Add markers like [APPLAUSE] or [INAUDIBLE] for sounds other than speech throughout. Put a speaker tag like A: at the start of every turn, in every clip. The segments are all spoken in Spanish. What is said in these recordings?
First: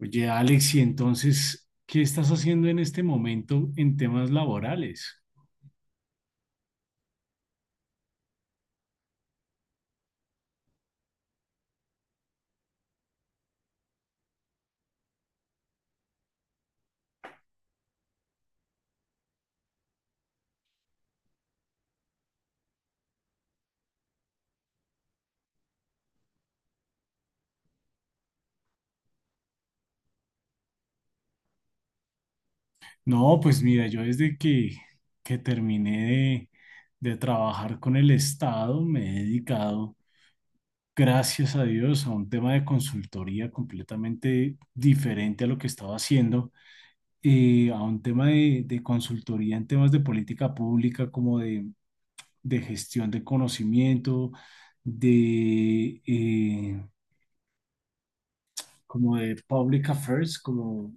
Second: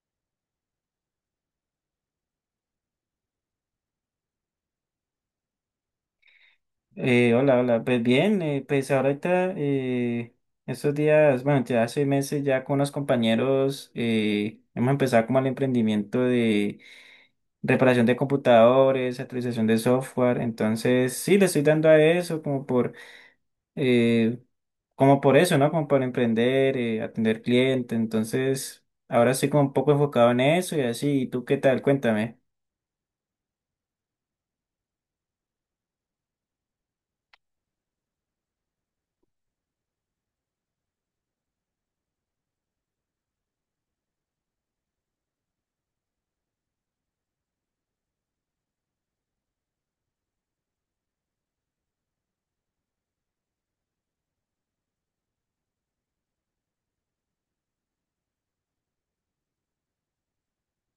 A: Oye, Alex, y entonces, ¿qué estás haciendo en este momento en temas laborales?
B: Hola, hola. Pues bien, pues ahorita estos días, bueno, ya hace meses ya con unos compañeros hemos empezado como el emprendimiento de reparación de computadores, actualización de software. Entonces, sí, le estoy dando a eso eh, como por eso, ¿no? Como por emprender, atender cliente. Entonces, ahora estoy como un poco enfocado en eso y así. ¿Y tú qué tal? Cuéntame.
A: No, pues mira, yo desde que, terminé de trabajar con el Estado, me he dedicado, gracias a Dios, a un tema de consultoría completamente diferente a lo que estaba haciendo, a un tema de consultoría en temas de política pública, como de gestión de conocimiento, de... eh, como de public affairs, como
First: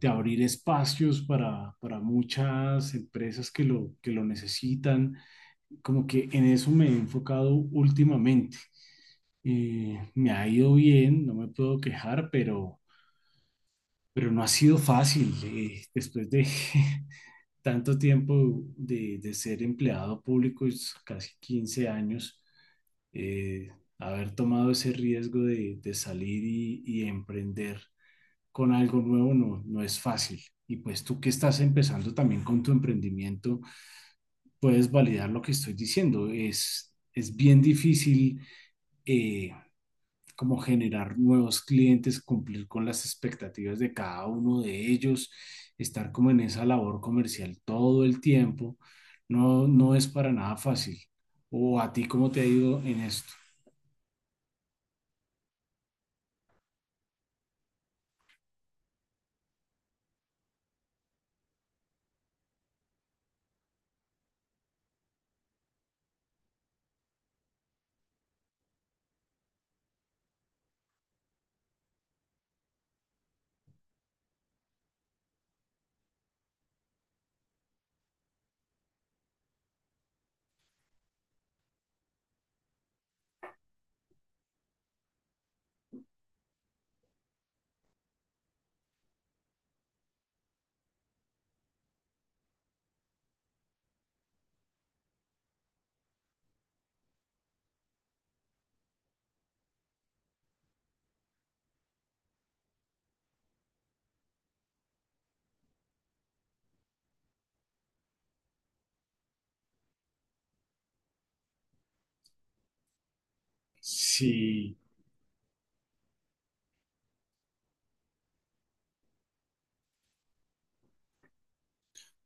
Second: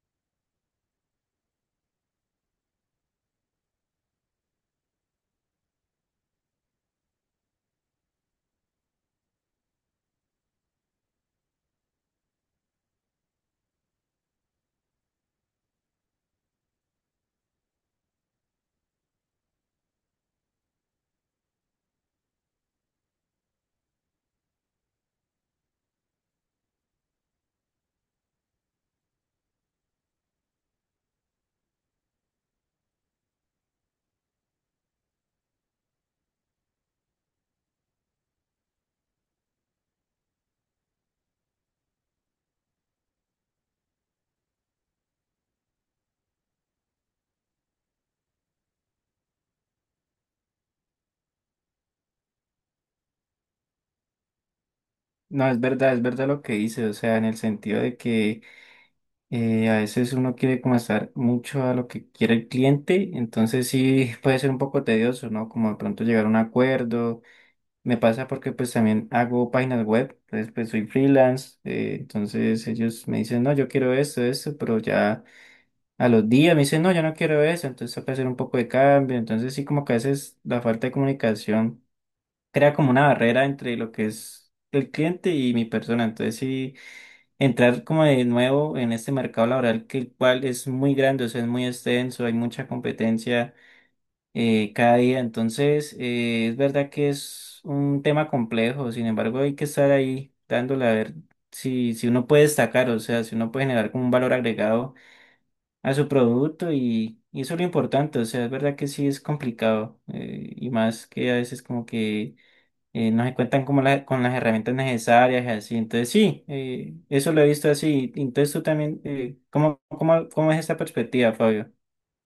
A: de abrir espacios para muchas empresas que lo necesitan. Como que en eso me he enfocado últimamente. Me ha ido bien, no me puedo quejar, pero no ha sido fácil. Después de [LAUGHS] tanto tiempo de ser empleado público, es casi 15 años, eh, haber tomado ese riesgo de salir y emprender con algo nuevo no es fácil. Y pues tú que estás empezando también con tu emprendimiento, puedes validar lo que estoy diciendo. Es bien difícil eh, como generar nuevos clientes, cumplir con las expectativas de cada uno de ellos, estar como en esa labor comercial todo el tiempo. No, no es para nada fácil. ¿O a ti cómo te ha ido en esto?
B: No, es verdad lo que dices, o sea, en el sentido de que, a veces uno quiere como estar mucho a lo que quiere el cliente, entonces sí [LAUGHS] puede ser un poco tedioso, ¿no? Como de pronto llegar a un acuerdo. Me pasa porque pues también hago páginas web, entonces pues soy freelance, entonces ellos me dicen, no, yo quiero esto, esto, pero ya a los días me dicen, no, yo no quiero eso, entonces toca hacer un poco de cambio, entonces sí como que a veces la falta de comunicación crea como una barrera entre lo que es el cliente y mi persona, entonces sí entrar como de nuevo en este mercado laboral que el cual es muy grande, o sea, es muy extenso, hay mucha competencia cada día, entonces es verdad que es un tema complejo, sin embargo hay que estar ahí dándole a ver si, si uno puede destacar, o sea, si uno puede generar como un valor agregado a su producto y eso es lo importante, o sea, es verdad que sí es complicado y más que a veces como que no se cuentan como con las herramientas
A: Sí,
B: necesarias y así. Entonces, sí, eso lo he visto así. Entonces, tú también, cómo es esta perspectiva, Fabio?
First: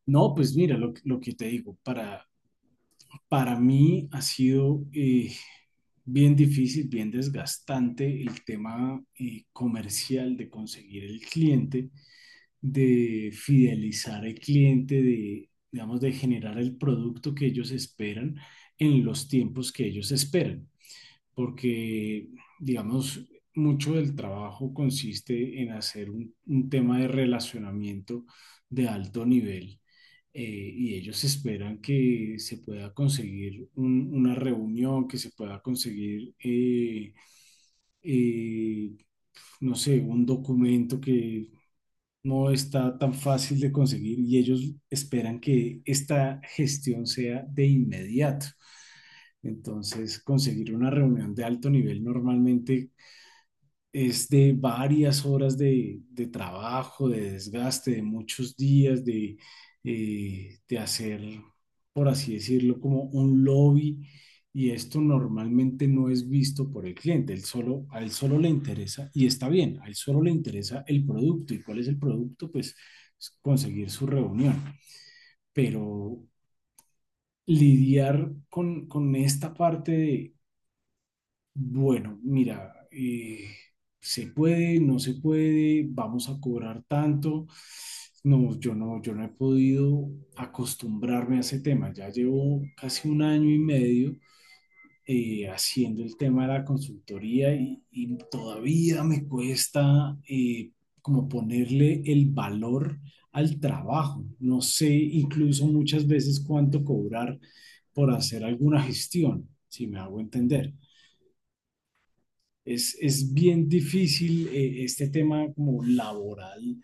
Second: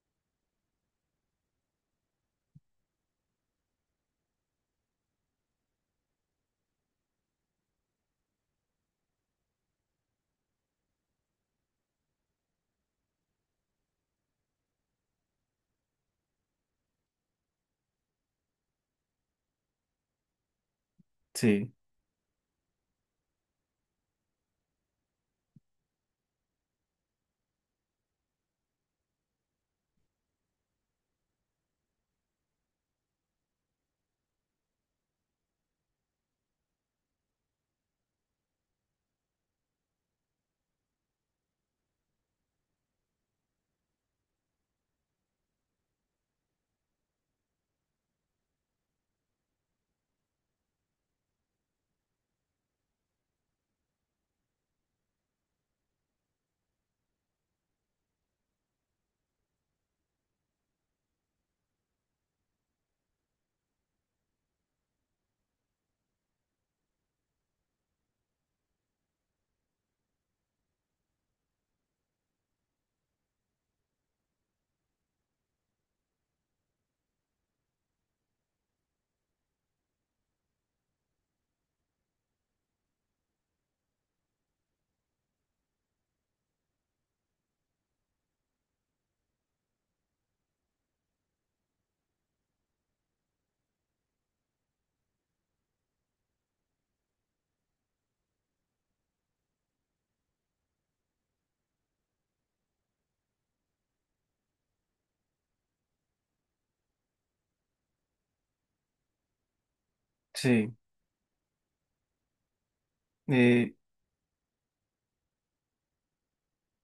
A: no, pues mira, lo que te digo, para mí ha sido bien difícil, bien desgastante el tema comercial de conseguir el cliente, de fidelizar al cliente, de, digamos, de generar el producto que ellos esperan en los tiempos que ellos esperan,
B: Sí,
A: porque, digamos, mucho del trabajo consiste en hacer un tema de relacionamiento de alto nivel eh, y ellos esperan que se pueda conseguir una reunión, que se pueda conseguir, eh, no sé, un documento que no está tan fácil de conseguir y ellos esperan que esta gestión sea de inmediato. Entonces, conseguir una reunión de alto nivel normalmente es de varias horas de trabajo, de desgaste, de muchos días, de hacer, por así decirlo, como un lobby. Y esto normalmente no es visto por el cliente. Él solo, a él solo le interesa, y está bien, a él solo le interesa el producto. ¿Y cuál es el producto? Pues es conseguir su reunión. Pero lidiar con esta parte de bueno, mira, se puede, no se puede, vamos a cobrar tanto. No, yo no he podido acostumbrarme a ese tema. Ya llevo casi un año y medio haciendo el tema de la consultoría y todavía me cuesta como ponerle el valor al trabajo. No sé incluso muchas veces cuánto cobrar por hacer alguna gestión, si me hago
B: sí,
A: entender. Es bien
B: eh,
A: difícil este tema como laboral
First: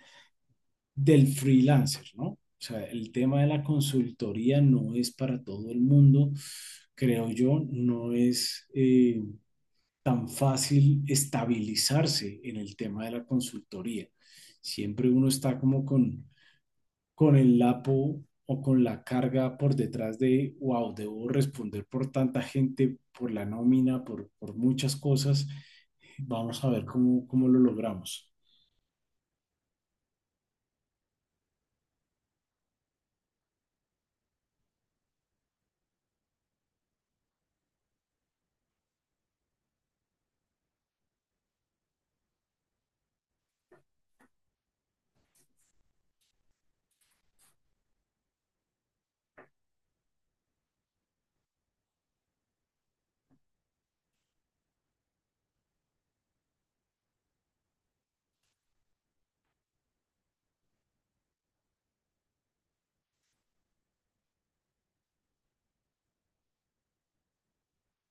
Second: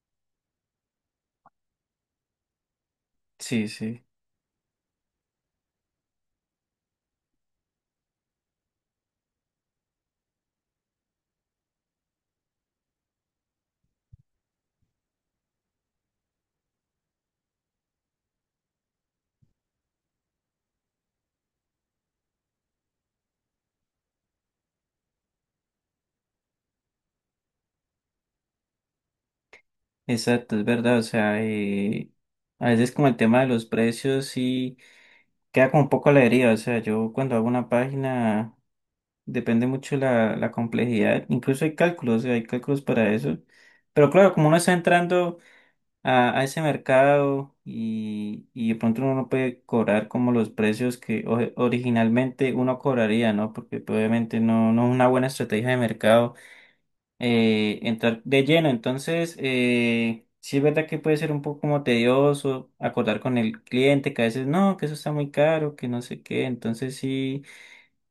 A: del freelancer, ¿no? O sea, el tema de la
B: sí, sí.
A: consultoría no es para todo el mundo, creo yo, no es tan fácil estabilizarse en el tema de la consultoría. Siempre uno está como con el lapo o con la carga por detrás de, wow, debo responder por tanta gente, por la nómina, por muchas cosas. Vamos a ver cómo, cómo lo logramos.
B: Exacto, es verdad. O sea, a veces como el tema de los precios sí queda como un poco a la deriva. O sea, yo cuando hago una página depende mucho la complejidad. Incluso hay cálculos, o sea, hay cálculos para eso. Pero claro, como uno está entrando a ese mercado y de pronto uno no puede cobrar como los precios que originalmente uno cobraría, ¿no? Porque pues, obviamente no, no es una buena estrategia de mercado entrar de lleno. Entonces, sí es verdad que puede ser un poco como tedioso acordar con el cliente que a veces no, que eso está muy caro, que no sé qué. Entonces sí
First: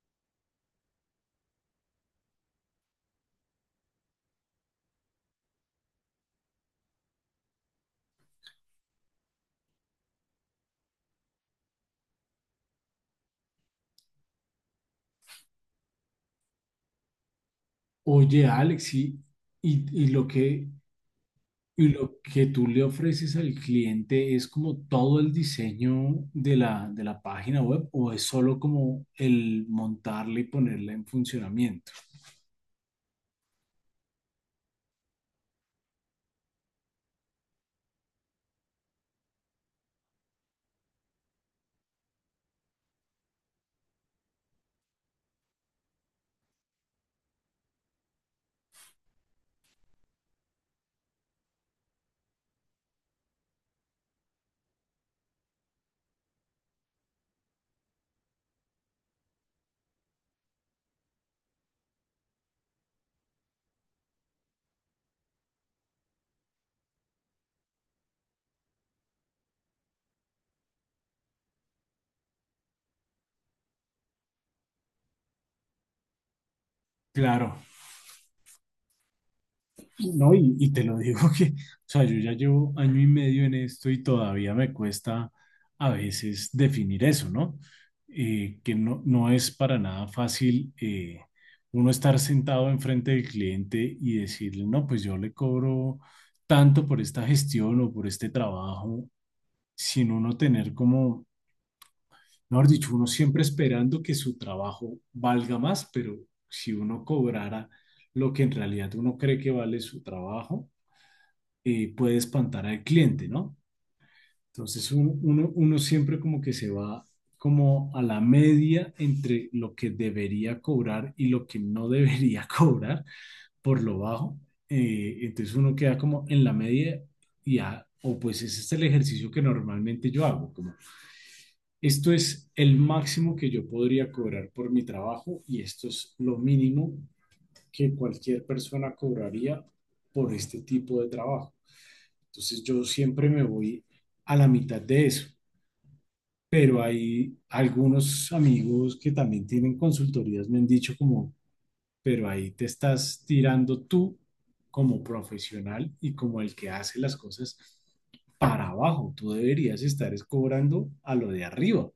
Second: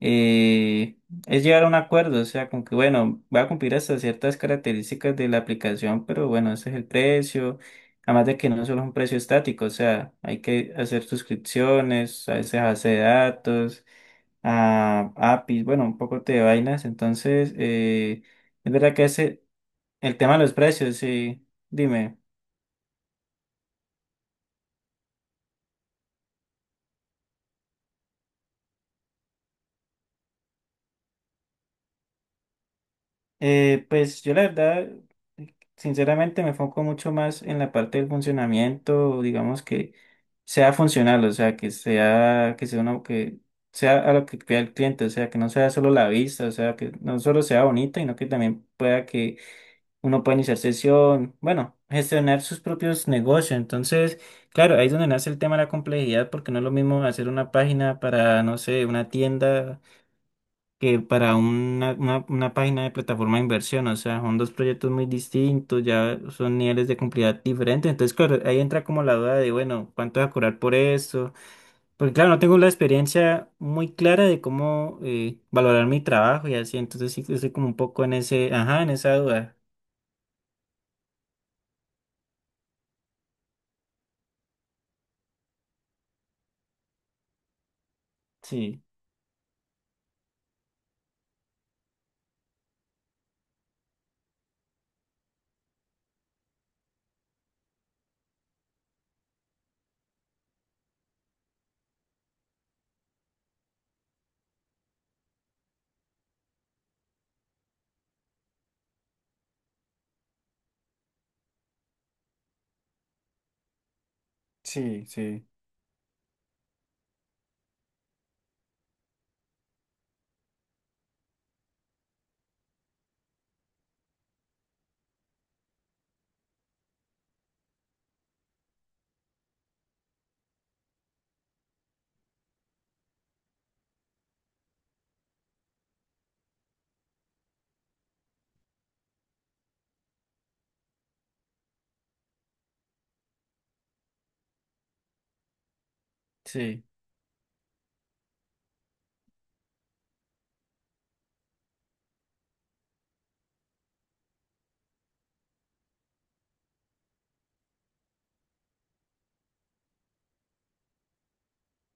B: eh, es llegar a un acuerdo, o sea, con que, bueno, va a cumplir hasta ciertas características de la aplicación, pero bueno, ese es el precio, además de que no solo es un precio estático, o sea, hay que hacer suscripciones, a veces base de datos, a APIs, bueno, un poco de vainas, entonces,
A: Oye,
B: es
A: Alex,
B: verdad que ese,
A: y- y
B: el
A: lo
B: tema de los
A: que,
B: precios, sí,
A: y
B: dime.
A: lo que tú le ofreces al cliente es como todo el diseño de la página web o es solo como el montarla y ponerla en funcionamiento.
B: Pues yo la verdad, sinceramente me enfoco mucho más en la parte del funcionamiento, digamos que sea funcional, o sea, que sea uno que sea a lo que pida el cliente, o sea, que no sea solo la vista, o sea, que no solo sea bonita, sino que también pueda que uno pueda iniciar sesión, bueno, gestionar sus propios negocios. Entonces, claro, ahí es donde nace el tema de la complejidad, porque no es lo mismo hacer una página para, no sé, una tienda que para una página de plataforma de inversión. O sea, son dos proyectos muy distintos, ya son niveles de complejidad diferentes. Entonces, claro, ahí entra como la duda de, bueno, ¿cuánto voy a cobrar por esto? Porque claro, no tengo la experiencia muy clara de cómo valorar mi trabajo y así, entonces sí que estoy
A: Claro,
B: como un poco en ese, ajá, en esa duda.
A: no, y te lo digo que, o sea, yo ya llevo año y medio en esto y todavía me cuesta a veces definir eso, ¿no? Que
B: Sí,
A: no, no es para nada fácil uno estar sentado enfrente del cliente y decirle, no, pues yo le cobro tanto por esta gestión o por este trabajo, sin uno tener como, mejor dicho, uno siempre esperando que su trabajo valga más, pero si uno cobrara lo que en realidad uno cree que vale su trabajo puede espantar al cliente, ¿no? Entonces
B: sí,
A: un-
B: sí.
A: uno, uno siempre como que se va como a la media entre lo que debería cobrar y lo que no debería [LAUGHS] cobrar por lo bajo. Entonces uno queda como en la media y ya, o pues ese es el ejercicio que normalmente yo hago, como esto es el máximo que yo podría cobrar por mi trabajo y esto es lo mínimo que cualquier persona cobraría por este tipo de trabajo. Entonces yo siempre me voy a la mitad de eso. Pero
B: Sí,
A: hay algunos amigos que también tienen consultorías, me han dicho como, pero ahí te estás tirando tú como profesional y como el que hace las cosas para abajo. Tú deberías estar es cobrando a lo de arriba,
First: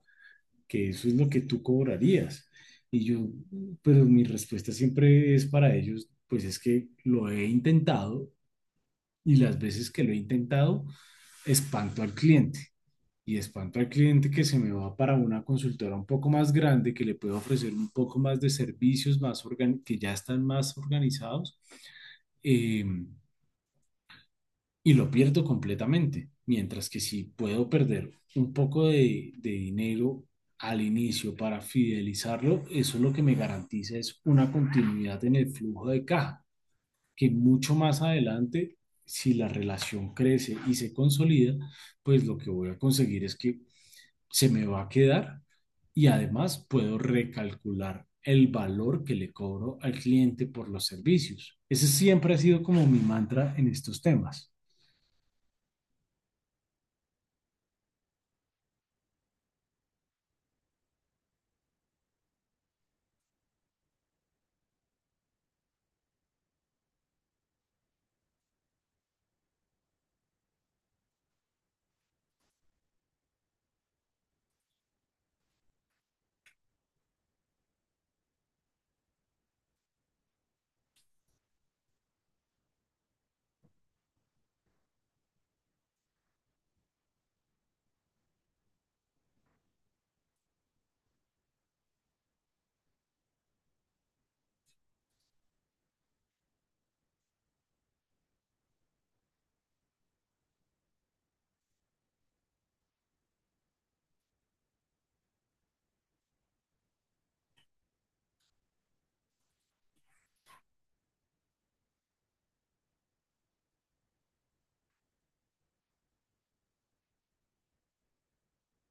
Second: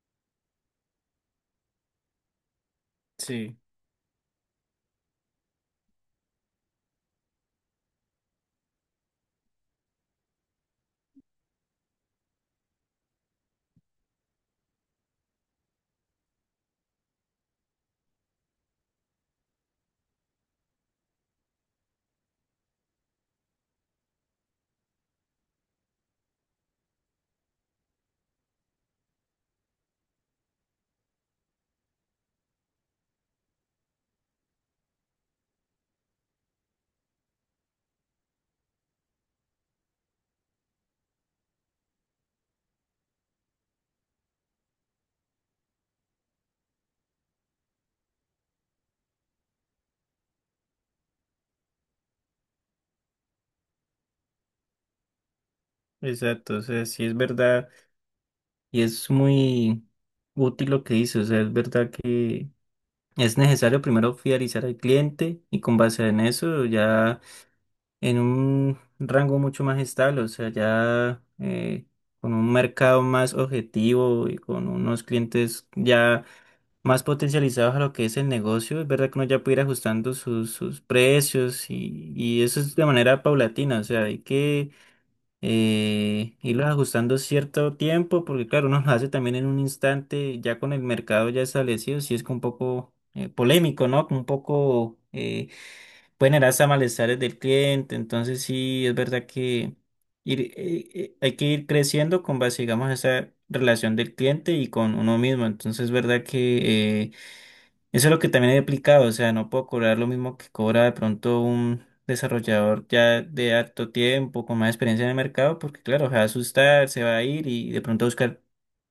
A: que eso es lo que tú cobrarías. Y yo,
B: sí,
A: pero mi respuesta siempre es para ellos, pues es que lo he intentado y las veces que lo he intentado, espanto al cliente. Y espanto al cliente que se me va para una consultora un poco más grande, que le puede ofrecer un poco más de servicios, que ya están más organizados, eh, y lo pierdo completamente. Mientras que si puedo perder un poco de dinero al inicio para fidelizarlo, eso lo que me garantiza es una continuidad en el flujo de caja que mucho más adelante, si la relación crece y se consolida, pues lo que voy a conseguir es que se me va a quedar y además puedo recalcular el valor que le cobro al cliente por los servicios. Ese siempre ha sido como mi mantra en estos temas.
B: exacto, o sea, sí es verdad y es muy útil lo que dice, o sea, es verdad que es necesario primero fidelizar al cliente y con base en eso ya en un rango mucho más estable, o sea, ya con un mercado más objetivo y con unos clientes ya más potencializados a lo que es el negocio, es verdad que uno ya puede ir ajustando sus precios y eso es de manera paulatina, o sea, hay que irlos ajustando cierto tiempo, porque claro, uno lo hace también en un instante, ya con el mercado ya establecido, sí es como un poco polémico, ¿no? Como un poco pueden generar hasta malestares del cliente, entonces sí es verdad que ir, eh, hay que ir creciendo con base, digamos, a esa relación del cliente y con uno mismo, entonces es verdad que eso es lo que también he aplicado, o sea, no puedo cobrar lo mismo que cobra de pronto un desarrollador ya de harto tiempo, con más experiencia en el mercado, porque claro, se va a asustar, se va a ir y de pronto a buscar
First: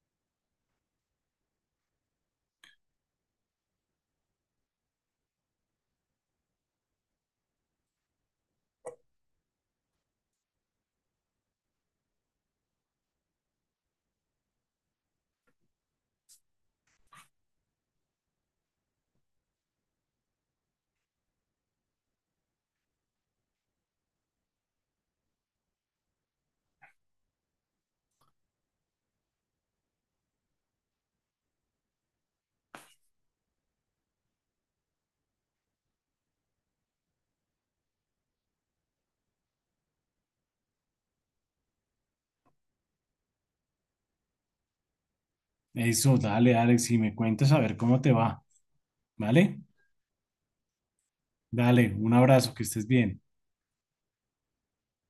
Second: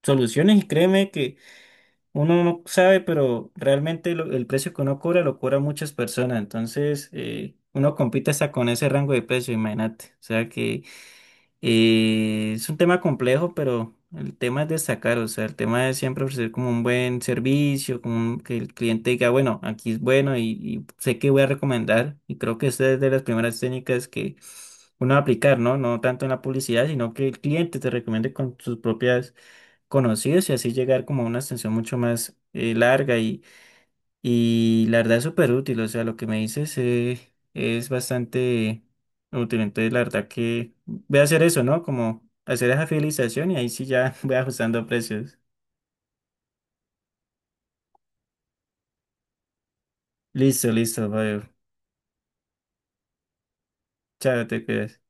B: soluciones y créeme que uno no sabe, pero realmente el precio que uno cobra lo cobra muchas personas, entonces uno compite hasta con ese rango de precio, imagínate, o sea que es un tema complejo, pero el tema es destacar, o sea, el tema es siempre ofrecer como un buen servicio, como que el cliente diga, bueno, aquí es bueno y sé que voy a recomendar. Y creo que esta es de las primeras técnicas que uno va a aplicar, ¿no? No tanto en la publicidad, sino que el cliente te recomiende con sus propias conocidos y así llegar como a una extensión mucho más larga y la verdad es súper útil, o sea, lo que me dices es bastante útil. Entonces, la verdad que voy a hacer eso, ¿no? Como hacer esa fidelización y ahí sí ya [LAUGHS] voy ajustando precios.
A: Eso, dale, Alex, y me cuentas a ver cómo te va, ¿vale?
B: Listo, listo, Fabio.
A: Dale, un abrazo, que estés bien.
B: Chao, te cuidas.